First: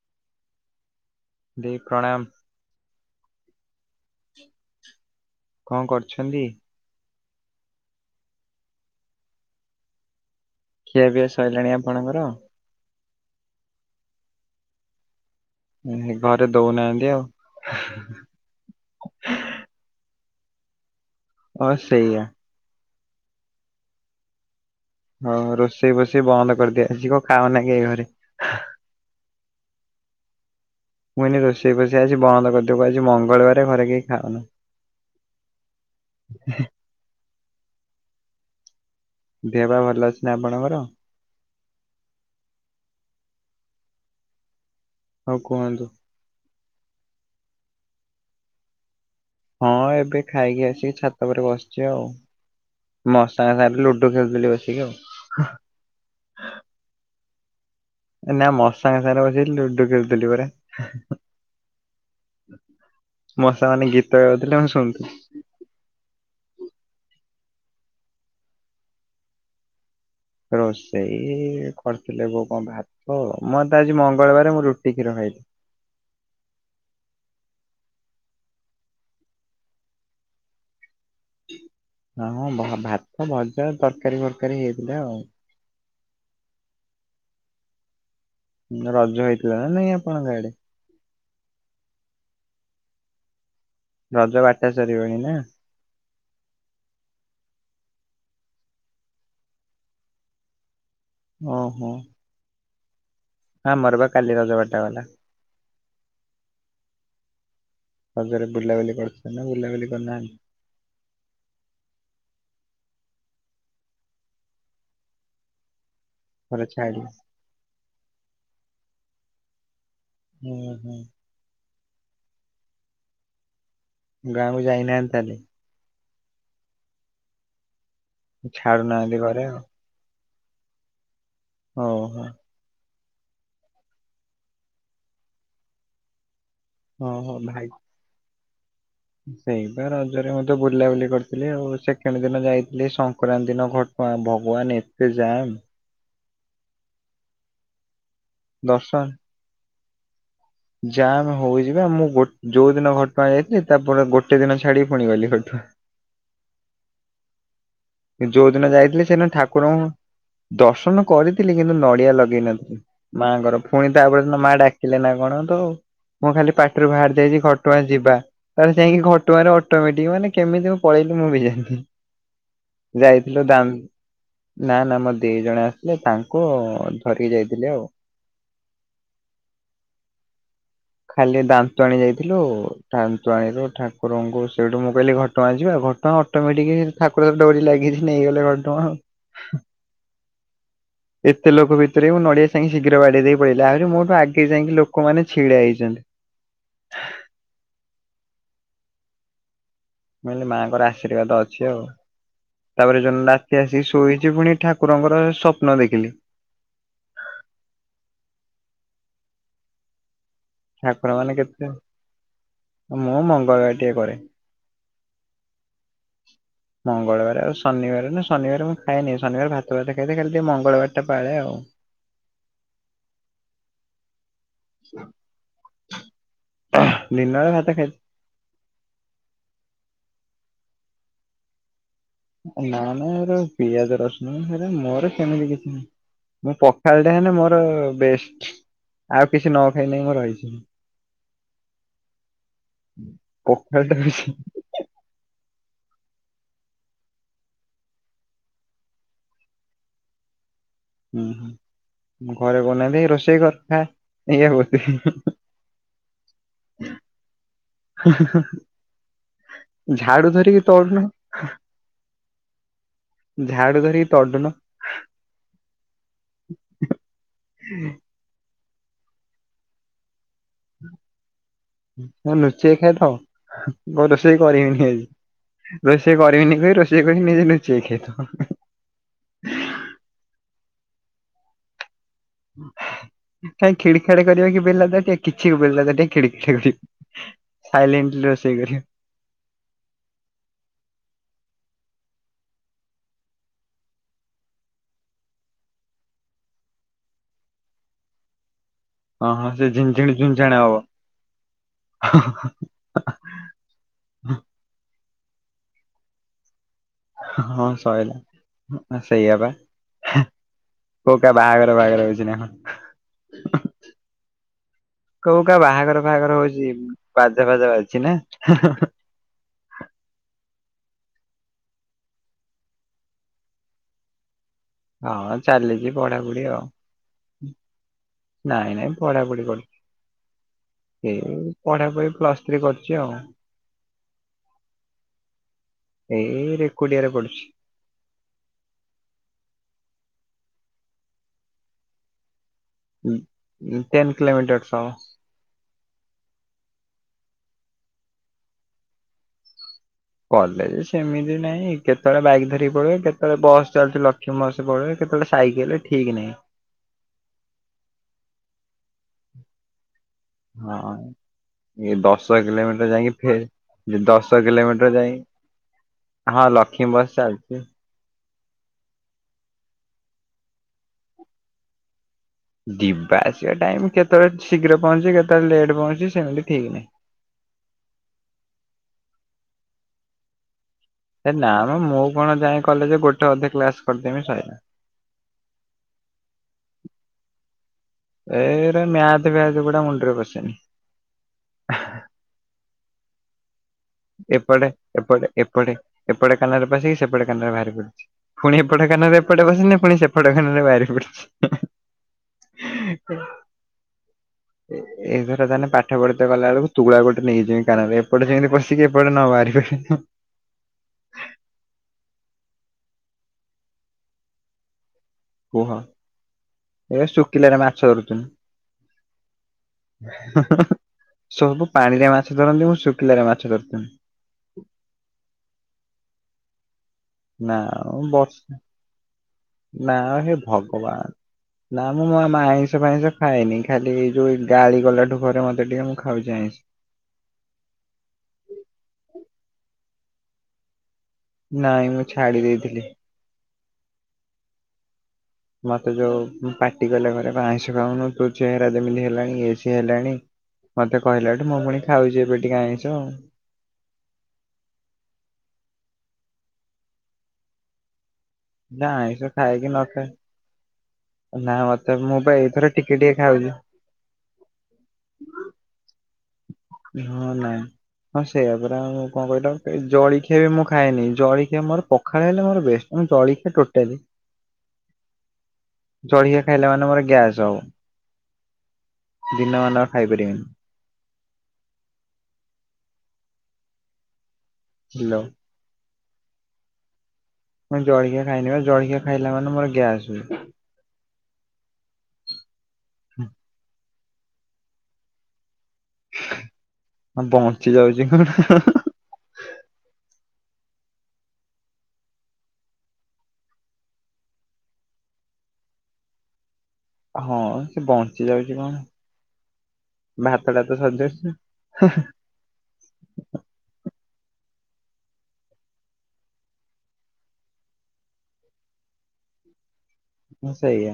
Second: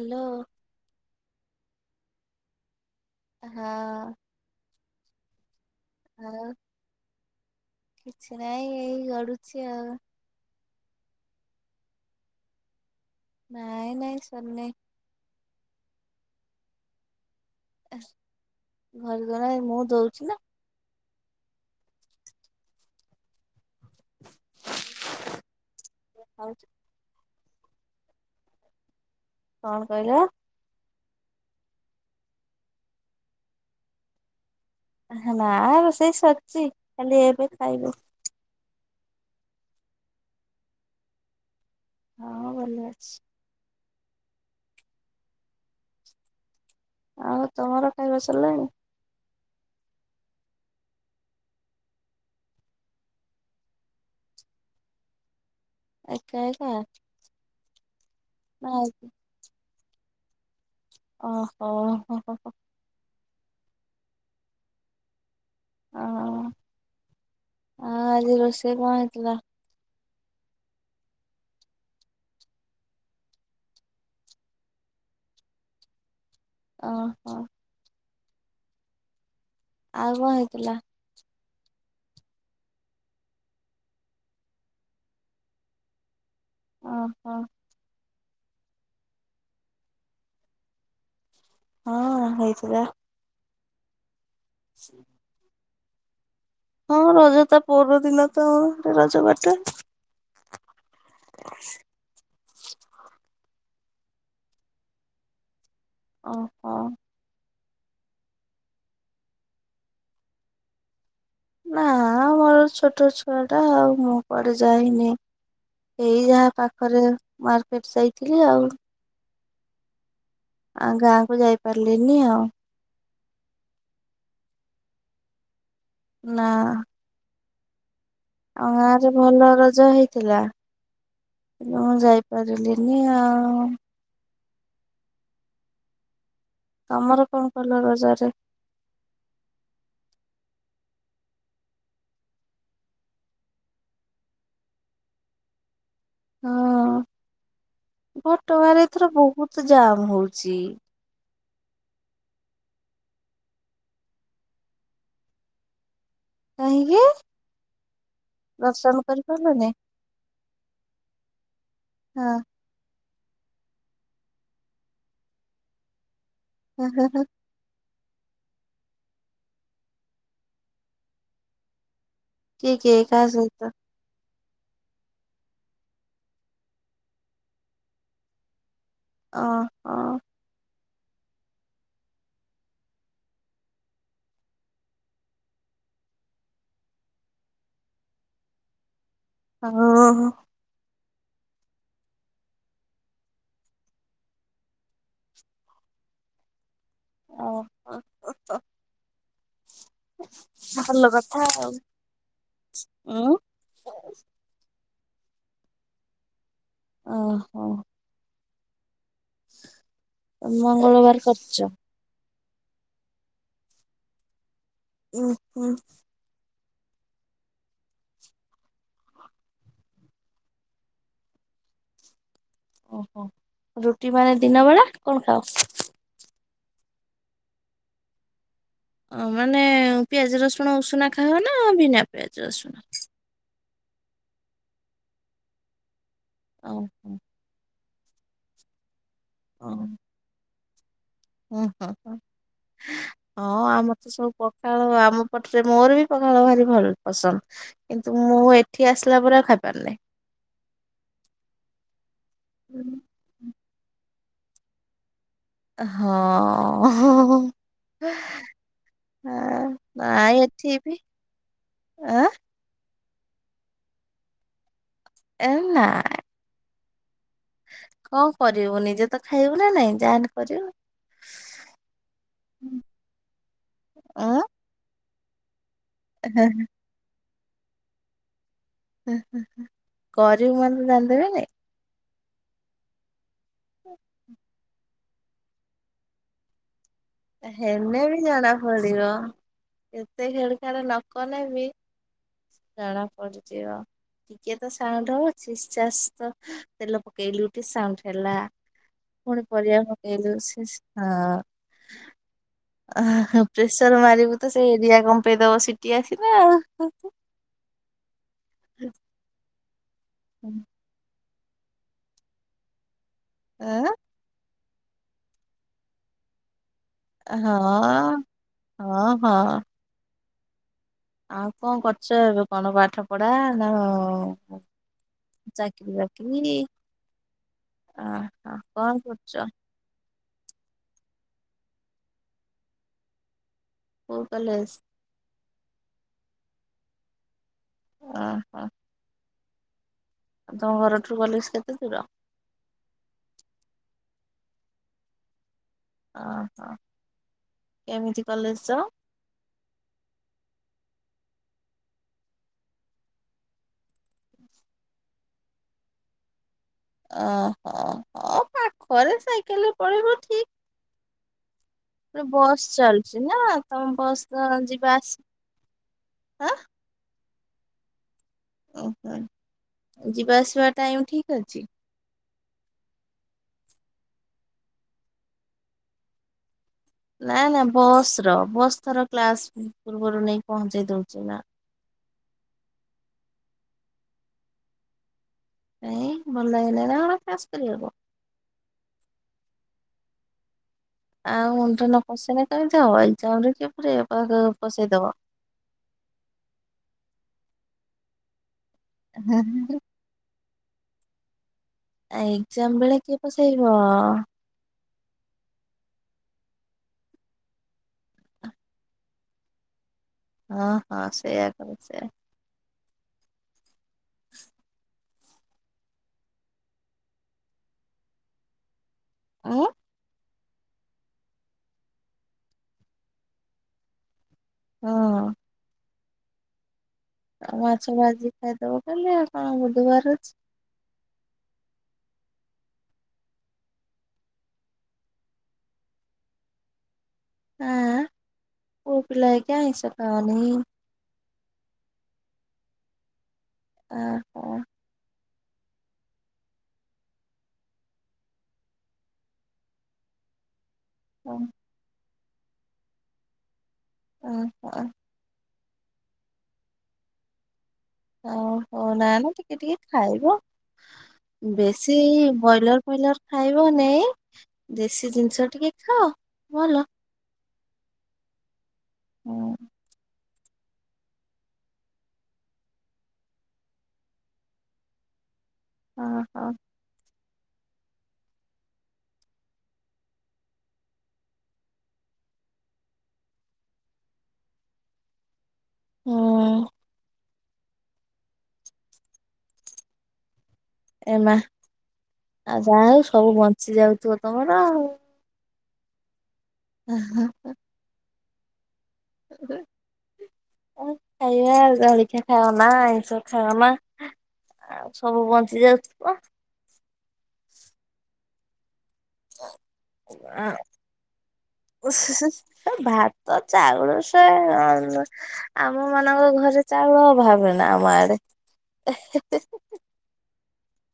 Hello. ଦେଇ ପ୍ରଣାମ। ହଁ। କଣ ଆଉ କରୁଛନ୍ତି? କିଛି ନାଇଁ ଏଇ ଗଡୁଛି ଆଉ। ଖିଆ ପିଆ ସଇଲାଣି ଆପଣଙ୍କର? ନାଇଁ ନାଇଁ ସରିନାହିଁ। ଉଁ ଘରେ ଦଉନାହାନ୍ତି ଆଉ। ଘରେ ଦୋଉନାହାନ୍ତି ମୁଁ ଦଉଚି ନା। ହଁ ସେଇଆ। ହଁ ରୋଷେଇ ଫୋଷେଇ ବନ୍ଦ ଖାଉଛି। କରିଦିଆ ହେଇଚି କଁ ଖାଅନା କେଇ ଘରେ? କଣ କହିଲ? ମୁଁ କହିଲି ରୋଷେଇ ଫୋଷେଇ ଆଜି ବନ୍ଦ କରିଦେବୁ ଆଜି ମଙ୍ଗଳବାର ଘରେ କେହି ଖାଅନା। ନା ରୋଷେଇ ସରିଛି ଖାଲି ଏବେ ଖାଇବୁ। ଦେହ ପା ଭଲ ଅଛି ନା ଆପଣଙ୍କର? ହଁ ଭଲ ଅଛି। ହଉ କୁହନ୍ତୁ। ଆଉ ତମର ଖାଇବା ସରିଲାଣି? ହଁ ଏବେ ଖାଇକି ଆସିକି ଛାତ ପରେ ବସିଛି ଆଉ। ମଶା ହେଲା ବୋଲି ଲୁଡୁ ଖେଳୁଥିଲି ବସିକି ଆଉ। ଏକା ଏକା। ନା ମଶାଙ୍କ ଆଉ କିଏ? ସାଙ୍ଗରେ ବସିକି ଲୁଡୁ ଖେଲୁଥିଲି ପରା। ଓହୋ ହୋ ହୋ ହୋ। ମଶା ମାନେ ଗୀତ ଗାଉଥିଲେ ମୁଁ ଶୁଣୁଥିଲି। ଅ ଆଜି ରୋଷେଇ କଣ ହେଇଥିଲା? ରୋଷେଇ କରିଥିଲେ ବୋଉ କଣ ଭା ହୋ ମୋରତ ଆଜି ମଙ୍ଗଳବାର ମୁଁ ରୁଟି କ୍ଷୀର ଖାଇଲିି। ଅହୋ। ଆଉ କଣ ହେଇଥିଲା। ହଁଁ ଭ ଭାତ ଭଜା ତରକାରୀ ଫରକାରୀ ହେଇଥିଲା ଆଉ। ଅହୋ। ଉଁ ରଜ ହେଇଥିଲା ନା ନାଇଁ ଆପଣଙ୍କ ଆଡେ। ହଁ ହେଇଥିଲା। ରଜ ବାଟା ସରିବଣି ନା। ହଁ ରଜ ତା ପର ଦିନ ତ ରଜ ବାଟୁଅନ୍ତି। ଓହୋ। ଆମରପା କାଲି ରଜ ବାଟା ଗଲା। ଓହୋଃ। ରଜରେ ବୁଲାବୁଲି କରିଛନ୍ତି ନା ବୁଲାବୁଲି କରିନାହାନ୍ତି? ନା ମୋର ଛୋଟ ଛୁଆଟା ଆଉ ମୁଁ କୁଆଡେ ଯାଇନି। ଏଇ ଯାହା ଘରେ ପାଖରେ ଛାଡିଲେ ମାର୍କେଟ ଯାଇଥିଲି ଆଉ ଆଁ ଓହୋ ଗାଁଆକୁ ଯାଇପାରିଲିନି ଆଉ। ଗାଆଁକୁ ଯାଇନାହାନ୍ତି ତାହେଲେ? ନାଁ। ଆମ ଗାଁଆରେ ଛାଡୁନାହାନ୍ତି ଘରେ ଭଲ ଆଉ। ରଜ ହେଇଥିଲା। ମୁଁ ଓହୋ ଯାଇପାରିଲିନି ଆଉ। ତମର କଣ କଲ ରଜରେ? ସେଇ ବା ରଜରେ ମୁଁ ତ ବୁଲାବୁଲି କରିଥିଲି ଆଉ ସେକେଣ୍ଡ୍ ଦିନ ଯାଇଥିଲି ସଂକ୍ରାନ୍ତି ଦିନ ଘଟ୍ ଗାଁ, ଭଗବାନ ଏତେ ଜାମ୍। ହଁଅ, ଘଟଗାଁରେ ଦର୍ଶନ ଏଥର ବହୁତ ଜାମ୍ ହଉଚି। ଜାମ୍ ହଉଛି ବା ମୁଁ ଗୋ ଯୋଉ ଦିନ ଘଟଗାଁ ଯାଇଥିଲି ତାପର ଗୋଟେ ଦିନ ଛାଡିକି ପୁଣି ଗଲି ଘଟଗାଁ। କାହିଁକି? ଯୋଉ ଦିନ ଦର୍ଶନ ଯାଇଥିଲି ସେଦିନ କରିପାରିଲନି? ଠାକୁରଙ୍କୁ ଦର୍ଶନ କରିଥିଲି କିନ୍ତୁ ନଡିଆ ହଁ ଲଗେଇ ନଥିଲି। ମାଆଙ୍କର, ଫୁଣି ତାପରଦିନ ମାଆ ଡାକିଲେ ନା କଣ ତ, ମୁଁ ଖାଲି ହେଁ ପାଟିରୁ ହେଁ ବାହାରି ହେଁ ଯାଇଛି ଘଟ୍ ଘଟଗାଁ ଯିବା, ତାପରେ ଯାଇକି ଘଟଗାଁରେ ଅଟୋମେଟିକ୍ ମାନେ କେମିତି ମୁଁ ପଳେଇଲି ମୁଁ ବି ଜାଣିନି। କିଏ କିଏ କାହା ଯାଇଥିଲୁ ସହିତ? ଦାମ୍। ନା ନା ମୋ ଦେଈ ଜଣେ ଆସିଲେ ତାଙ୍କୁ ଧରିକି ଯାଇଥିଲି ଆଉ। ଓହୋଃ। ଖାଲି ଦାନ୍ତୁଆଣୀ ଯାଇଥିଲୁ, ଦାନ୍ତୁଆଣୀରୁ ଠାକୁରଙ୍କୁ ସେଇଠୁ ମୁଁ କହିଲି ଘଟଗାଁ ଯିବା ଘଟଗାଁ ଅଟୋମେଟିକ୍ ଠାକୁରଙ୍କର ଡୋରି ଲାଗିଛି ନେଇଗଲେ ଘଟଗାଁ ଆଉ। ଓହୋଃ। ଏତେ ଲୋକ ଭିତରେ ମୁଁ ନଡିଆ ସାଇଁ ଶୀଘ୍ର ବାଡେଇ ଦେଇ ପଳେଇ ଆଇଲି ଆହୁରି ମୋଠୁ ଆଗେ ଯାଇକି ଲୋକମାନେେ ଛିଡା ହେଇଛନ୍ତି। ହେଁ। ଓହୋଃ ହୋ ହୋ। ମୁଁ କହିଲେ ମାଆଙ୍କର ଆଶୀର୍ବାଦ ଅଛି ଆଉ ତାପରେ ଯୋଉନ୍ ଉଁ ରାତି ଆସି ଶୋଇଛି ପୁଣି ଠାକ୍ ଠାକୁରଙ୍କର ସ୍ୱପ୍ନ ଦେଖିଲି। ଓହୋ। ତମେ ଠାକୁର ମଙ୍ଗଳବାର ମାନେ କେତେ କରୁଚ? ମୁଁ ମଙ୍ଗଳବାର ଟିକେ କରେ। ଉଁ ହୁଁ। ମଙ୍ଗଳବାର ଆଉ ଶନିବାର ନା ଶନିବାର ମୁଁ ଖାଏନି ଶନିବାର ଭାତ ଭାତ ଖାଇଦିଏ ଖାଲି ଟିକେ ମଙ୍ଗଳବାରଟା ପାଳେ ଆଉ। ଓହୋଃ, ରୁଟି କଣ ଏଇ ଦିନବେଳା କଣ ଖାସ୍? ଦିନରେ ଭାତ ଖାଇଛି। ଅଁ ମାନେ ପିଆଜ ରସୁଣ ଉଷୁନା ଖାଅ ନା ବିନା? ପିଆଜ ରସୁଣ? ନା ନା ଏରା ପିଆଜ ରସୁଣ ସେରା ମୋର ସେମିତି କିଛି ନାହିଁ। ମୁଁ ପଖାଳଟା ଓହୋ। ହେଲେ ମୋର ବେଷ୍ଟ ଆଉ କିଛି ନ ଖାଇଲେ ମୁଁ ରହିଯିବି। ହୁଁ-ହୁଁ-ହୁଁ, ହଁ ପଖାଳଟା ଆମର ତ ବେଶୀ ସବୁ ପ ପଖାଳ ଆମ ପଟରେ, ମୋର ବି ପଖାଳ ଭାରି ଭଲ୍ ପସନ୍ଦ। କିନ୍ତୁ ମୁଁ ଏଠି ଆସିଲା ପରେ ଆଉ ଖାଇପାରୁନେଇ। ଉଁ ହୁଁ ଘରେ ବନାନ୍ତି ରୋଷେଇ କଥା ଇଏ [unintelligible] ହଁ ହ ହ। [unintelligible] ଝାଡୁ ନାଇଁ ଧରିକି ଏଠି ବି ତଡୁନ। ଆଁ ଝାଡୁ ଧରିକି ତଡୁନ। ଏ ନା। [unintelligible] କଁ କରିବୁ ନିଜେ ତ ଖାଇବୁ ନା ନାଇଁ ଯାହା ହେନେ କରିବୁ। ଲୁଚେଇ ଖାଇଦବ ବୋଉ ରୋଷେଇ ଅଁ କରିବିନି ଆଜି। ରୋଷେଇ କରିବିିନି କହି ରୋଷେଇ କରିବି ନିଜେ ଲୁଚେଇକି ଖାଇ ଦବ। ହଁ ହ ହ କରିବୁ ମାନେ ତ ଜାଣି ଦେବେନି। କାଇଁ ଖିଡ ଖାଡ କରିବ କି ବେଲା ତାଟିଆ କିଛି ବେଲା ତାଟିଆ ଖିଡି ଖିଡୀ ହେନେ ବି ଜଣା ପଡିବ କେତେ ଖିଡ ଖାଡ ନକନେ ବି ଜଣା ପଡିଯିବ। ଟିକେ ତ ସାଉଣ୍ଡ ହବ ଚି ଚାସ୍ ତ ତେଲ ପକେଇଲୁ ଟିକେ ସାଉଣ୍ଡ ହେଲା। ହଁ ପୁଣି ହଁ ସେ ପରିବା ଝିଣଝିଣି ପକେଇଲୁ ଝୁଣଝାଣ ହବ ଶିସ ହ। [unintelligible] ଆ ହା ପ୍ରେସର ମାରିବୁ ତ ସେ ଏରିଆ କଂପେଇ ଦବ ସିଟି ଆସିନେ ଆଉ। ହଁ ସଇଲା, ସେଇଆବା। ଉଁ। କଉ କା ବାହାଘର ପାହାଘର ହଉଛି ନାଁ କଁ। ଏ। କଉ କା ବାହାଘର ଫାହାଘର ହଉଛି ବାଜା ହଁ ଫାଜା ବାଜୁଛି ନା। ହଁ ହଁ। ଆଉ କଁ କରୁଛ ଏବେ କଣ ପାଠ ପଢା ନା ହଁ ଚାକିରି ଚାଲିଛି ପଢାପଢି ବାକିରି? ଆଉ। ଓହୋ ନାଇଁ ନାଇଁ କଣ କରୁଛ ପଢ଼ାପଢ଼ି କରୁଚି। ଏଇ ପଢା ପଢି ପ୍ଲସ ଥ୍ରୀ କରଚି ଆଉ। କୋଉ କଲେଜ? ଏଇ ରେକୁଟିଆରେ ପଡୁଛି। ଆଁ ହାଁ। ଆଉ ତମ ଘରଠୁ କଲେଜ କେତେ ଦୂର? ଟେନ କିିଲୋମିଟର୍ସ ହବ। ଅ ହ କେମିତି କଲେଜ ଯାଅ? କଲେଜ ସେମିତି ନାହିଁ କେତେବେଳେ ବାଇକ ଧରିକି ପଳୁଏ କେତେବେଳେ ବସ୍ ଚାଲୁଚି ଲକ୍ଷ୍ମୀ ବସ। ପଳୁଏ କେତଳେ ସାଇକେଲ ଠିକ୍ ନାହିଁ। ଓହୋ ହ ପାଖରେ ସାଇକେଲରେ ପଳେଇବ ଠିକ। ହଁ। ଏ ଦଶ ବସ୍ କିଲୋମିଟର ଯାଇକି ଚାଲୁଛି ନା ତମ ଫେ ବସ୍ ଦଶ ଯିବା କିଲୋମିଟର ଯାଇ ଆସିବା ହଁ ଆଁ ଲକ୍ଷ୍ମୀ ବସ୍ ଚାଲ [unintelligible] ଯିବା ଆସିବା ଟାଇମ ଠିକ ଅଛି। ଯିବା ଆସିବା ଟାଇମ କେତେବେଳେ ଶୀଘ୍ର ପହଞ୍ଚେ କେତେବେଳେ ଲେଟ୍ ପହଞ୍ଚେ ସେମିତି ଠିକ ନାହିଁ। ନା ନା ବସ ର ବସ୍ ଥର କ୍ଲାସ ପୂର୍ବରୁ ନେଇ ପହଞ୍ଚେଇ ଦଉ ଏ ନା ମ ମୁଁ କଣ ଯାଏ କଲେଜ ଗୋଟେ ଅଧେ କ୍ଲାସ କରିଦେମି ସଇଲା। କାଇଁ ଭଲ ଲାଗେ ନେଇ ନା କଣ କ୍ଲାସ୍ କରିବାକୁ? ଏରା ମ୍ୟାଥ୍ ଫ୍ୟାଥ ଗୁଡା ମୁଣ୍ଡରେ ପଶେନି। ଆଉ ମୁଣ୍ଡରେ ନ ପସେଇଲେ କେମିତି ହବ ଏକ୍ଜାମ୍ ରେ କିଏ ପୁରେଇବ ପଶ ଏପଟେ ପସେଇଦବ। ଏପଟେ ଏପଟେ ଏପଟେ କାନରେ ପଶିକି ସେପଟେ କାନରେ ବାହାରି ପଡିଛି, ପୁଣି ଏପଟେ କାନରେ ଏପଟେ ପଶିନେ ପୁଣି ସେ ପଟେ କାନରେ ବାହାରି ପଡୁଛି। ଆ ଏକ୍ଜାମ୍ ବେଳେ କିଏ ପସେଇବ? ଏ ଏଇ ଏଇଥର ତାହେନେ ପାଠ ପଢିତେ ଗଲା ବେଳକୁ ତୁଳା ଗୋଟେ ନେଇକିଯିମି କାନରେ ଏପଟ ସେମିତି ପସ କି ଏପଟେ ନ ବାହାରିପରିବ। ଅ, ହଁ ସେଇଆା କର ସେଇଆା [inaudible] କୁହ ଏ ଶୁଖିଲାରେ ମାଛ ଧରୁଥୁନି। ଉଁ। [inaudible] ସବୁ ପାଣିରେ ମାଛ ଧରନ୍ତି ମୁଁ ଶୁଖିଲାରେ ମାଛ ଧରୁଥୁନି। ହଁ। ନା ମାଛ ଭାଜି ବର୍ଷ ଖାଇଦବ କାଲି ଆଉ କଣ ନା ବୁଧବାର ଅଛି। ହେ ଭଗବାନ ନା ମୁଁ ମ ମା ଆଇଁଷ ଫାଇଁଷ ଖାଏନି, ଖାଲି ଏଇ ଯୋଉ ଏ ଗାଳି ଗଲାଠୁ ଘରେ ମୋତେ ଟିକେ ମୁଁ ଖାଉଚି ଆଇଁଷ। ଆଁ, ପୁଅ ପିଲା ହେଇକି ଆଇଁଷ ଖାଅନି। ନାଇଁ ମୁଁ ଛାଡି ଦେଇଥିଲି। ଆ, କ ମୋତେ ଯୋଉ ଉଁ, ପାଟି କଲେ ଘରେ ବା ଆଇଁଷ ଖାଉନୁ ତୋ ଚେହେରା ଯେମିତି ହେଲାଣି ଇଏ ସିଏ ହେଲାଣି। ମୋତେ ଓ କହିଲାଠୁ ମୁଁ ପୁଣି ଖାଉଚି ଏବେ ଟିକେ ଆଇଁଷ। ଓହୋ, ଓ ହୋ, ନା, ଆଇଁଷ ନା ଖାଏ ଟିକେ କି ଟିକେ ନ ଖାଏ ଖାଇବ। ନା ମତେ ବେଶୀ ମୁଁ ଏଇ ପା ଏଇଥର ବଏଲର୍ ଟିକେ ଟିକେ ଫଏଲର ଖାଉଛି ଖାଇବ ନାଇଁ। ଦେଶୀ ଜିନିଷ ଟିକେ ଖାଅ ଭଲ। ହଁ ନାଇଁ ହଁ ସେଇୟା ପରା ଆଉ କଣ କହିଲ ହୁଁ ସେଇ ଜଳଖିଆ ବି ମୁଁ ଖାଏନି, ଜଳଖିଆ ମୋର ପଖାଳ ହେଲେ ମୋର ବେଷ୍ଟ, ମୁଁ ଜଳଖିଆ ଟୋଟାଲି ହଁ ଜଳିଖିଆ ହଁ। ଖାଇଲା ମାନେ ମୋର ଗ୍ୟାସ୍ ହବ। ଦିନମାନ ଆଉ ଖାଇପାରିମିନି। ହେଲୋ। ହୁଁ ମୁଁ ଜଳଖିଆ ଖାଇନି ବା ଜଳଖିଆ ଖାଇଲା ମାନେ ମୋର ଗ୍ୟାସ ହୁଏ। ଏ ମା ଆଉ ଯାହା ହଉ ସବୁ ବଞ୍ଚି ଯାଉଥିବ ତୋମର ଆଉ। ହଁ ବଞ୍ଚି ଯାଉଚି ହଁ, ହଁ, ହଁ, ହଁ। ଅ ହେ କଣ ଖାଇବ ଆଉ ଜଳିଖିଆ ଖାଅନା, ଆଇଁଷ ଖାଅନା। ଆଉ ସବୁ ବଞ୍ଚି ଯାଉଥିବ। ହଁ ସେ ବଞ୍ଚି ଯାଉଛି କଣ? ଭାତଟା ତ ସରିଯାଉଛି। ସେ ଭାତ ଚାଉଳ ସେ ଅଲ ଆମମାନଙ୍କ ଘରେ ଚାଉଳ ଅଭାବ ନା ଆମ ଆଡେ। ହଁ ସେଇଆ।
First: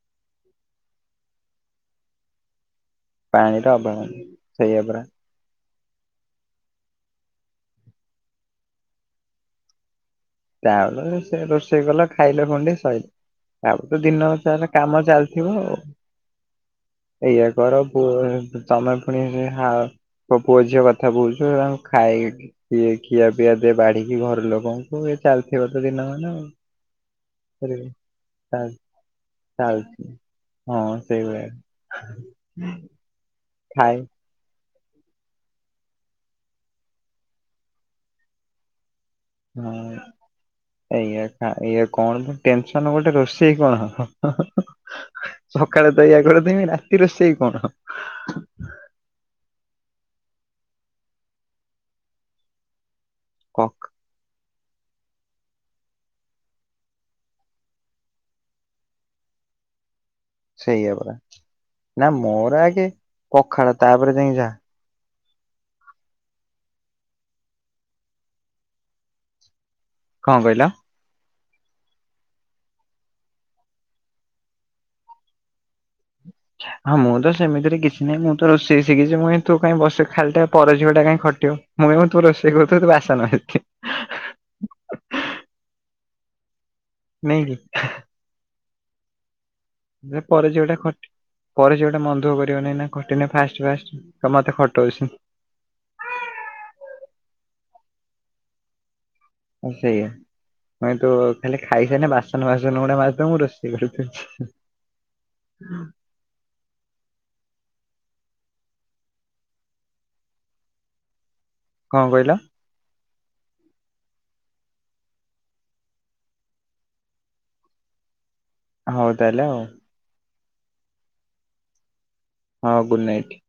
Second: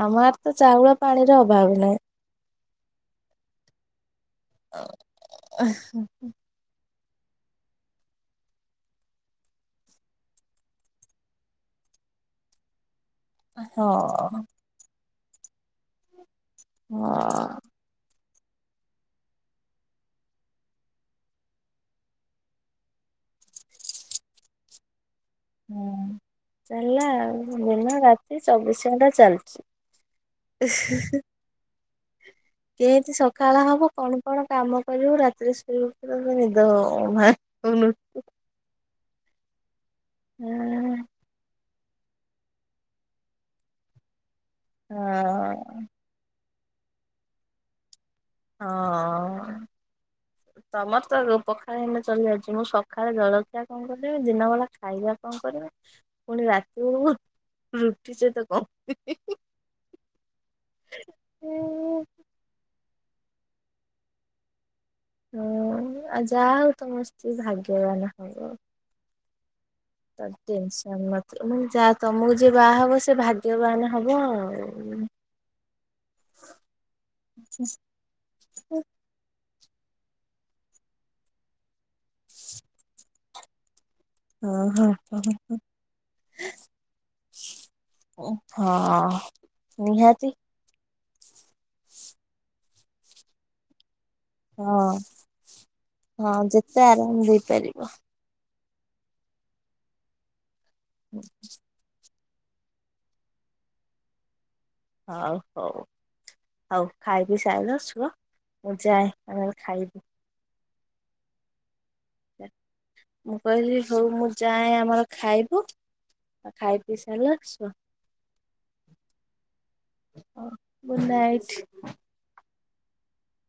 ଆମର ତ ଚାଉଳ ପାଣିର ଅଭାବ ନାହିଁ। ପାଣିର ଅଭାବ ନାହିଁ। ସେଇଆ ପରା ଅ, ହଁ, ହଁ। ଚାଉଳ ସେ ରୋଷେଇ କଲ ଖାଇଲ ଗଣ୍ଡେ ସଇଲା, ତାପରେ ତ ହଁ ଦିନସାରା କାମ ଚାଲିଥିବ ଆଉ, ଏଇଆ ହଁ କର ପୁଅ [unintelligible] ତମେ ପୁଣି ବି ହାଓ ମୋ ପୁଅ ଝିଅ କଥା କହୁଛ ଖାଇକି ଖିଆ ପିଆ ଦିଏ ବାଢିକି ଘର ଲୋକଙ୍କୁ ହଉ ଏ ଚାଲିଥିବ ତ ଦିନମାନ ଚାଲିଲା ଆଉ ଦିନ ରାତି ଚବିଶ ଘଣ୍ଟା ଚାଲିଚି। ହୁଁ। କେନ୍ତି ସକାଳ ହବ କଣ କଣ କାମ କରିବୁ ରାତିରେ ଶୋଇବୁ ପୁରା ପୁରୀ ନିଦ ହବ। [inaudible] ହଁ ଅ ହୁଁ। ଏଇଆ କାଁ ଏଇଆ କଣ ଟେନସନ ଗୋଟେ ରୋଷେଇ କଣ ହ ହଁ ହଁ ହ ସକାଳେ ତ ଏୟା କରିଥିବି ରାତି ରୋଷେଇ କଣ? ହଁ ତମର ତ ରୋ ପଖାଳ ହେଲେ ଚଳିଯାଉଚି ମୁଁ ସ ସଖାଳେ କ ଜଳଖିଆ କଣ କରିଦେବି ଦିନ ବେଳା ଖାଇବା କଣ କରିବି ପୁଣି ରାତିବେଳକୁ ରୁଟି ସହିତ କଣ କରିବି ହିଁ ହିଁ ହିଁ। ସେୟା ପରା ନା ମୋର ଆଗେ ପଖାଳ ତାପରେ ଯାଇଁକି ଯାହା। ହଁ ଯାହା ହୋଉ ତମ ସ୍ତ୍ରୀ ଭାଗ୍ୟବାନ ହବ। ତାର କଣ କହିଲ? ଟେନସନ ନ ମ ଯା ତମକୁ ଜିଏ ବାହାହବ ସିଏ ଭାଗ୍ୟବାନ ହବ ଆଉ। ହଁ ମୁଁ ତ ସେମିତିରେ କିଛି ନାହିଁ ମୁଁ ତ ରୋଷେଇ ଶିଖିଛି ମୁଇ ତୁ କାଇଁ ବସ ଖାଲି ଟା ପର ଝିଅ ଟା କାଇହିଁ ଖଟିବ। ମୁଁ କହିବି ମୁଁ ତୁ ରୋଷେଇ କରୁଥିବୁ ତୁ ବାସନ ମାଜି ଥିବୁ ହଁ ହଁ ହ ହ ହ ନାଇଁକି? ହଁ। ନିହାତି ପର ଝିଅ ଟା ଖଟି ପରଝିଅଟା ମନ ଦୁଃଖ କରିବନିନାଁ ଖଟିଲେ ଫାଷ୍ଟ ଫାଷ୍ଟ ତ ମତେ ହଁ ଖଟଉଛି। ହଁ ଯେତେ ଆରାମ ଦେଇପାରିବ। ସେୟା [inaudible] ଖାଇସାଇଲେ ବାସନ ବାସନ ଗୁଡା ମାଜିଦବ ମୁଁ ରୋଷେଇ କରିିଦେବି। ହଉ ହଉ। ହଉ ଖାଇପିଇ ସାଇଲ ସୁଅ ମୁଁ ଯାଏ ଆମର ଖାଇବୁ। କଣ କହିଲ? ମୁଁ କହିଲି ହଉ ମୁଁ ଯାଏ ଆମର ଖାଇବୁ। ଖାଇ ପିଇ ସାରିଲ ଶୁଅ। ହଉ ତାହେଲେ ଆଉ। Good night. ହଁ ଗୁଡ଼୍ ନାଇଟ୍।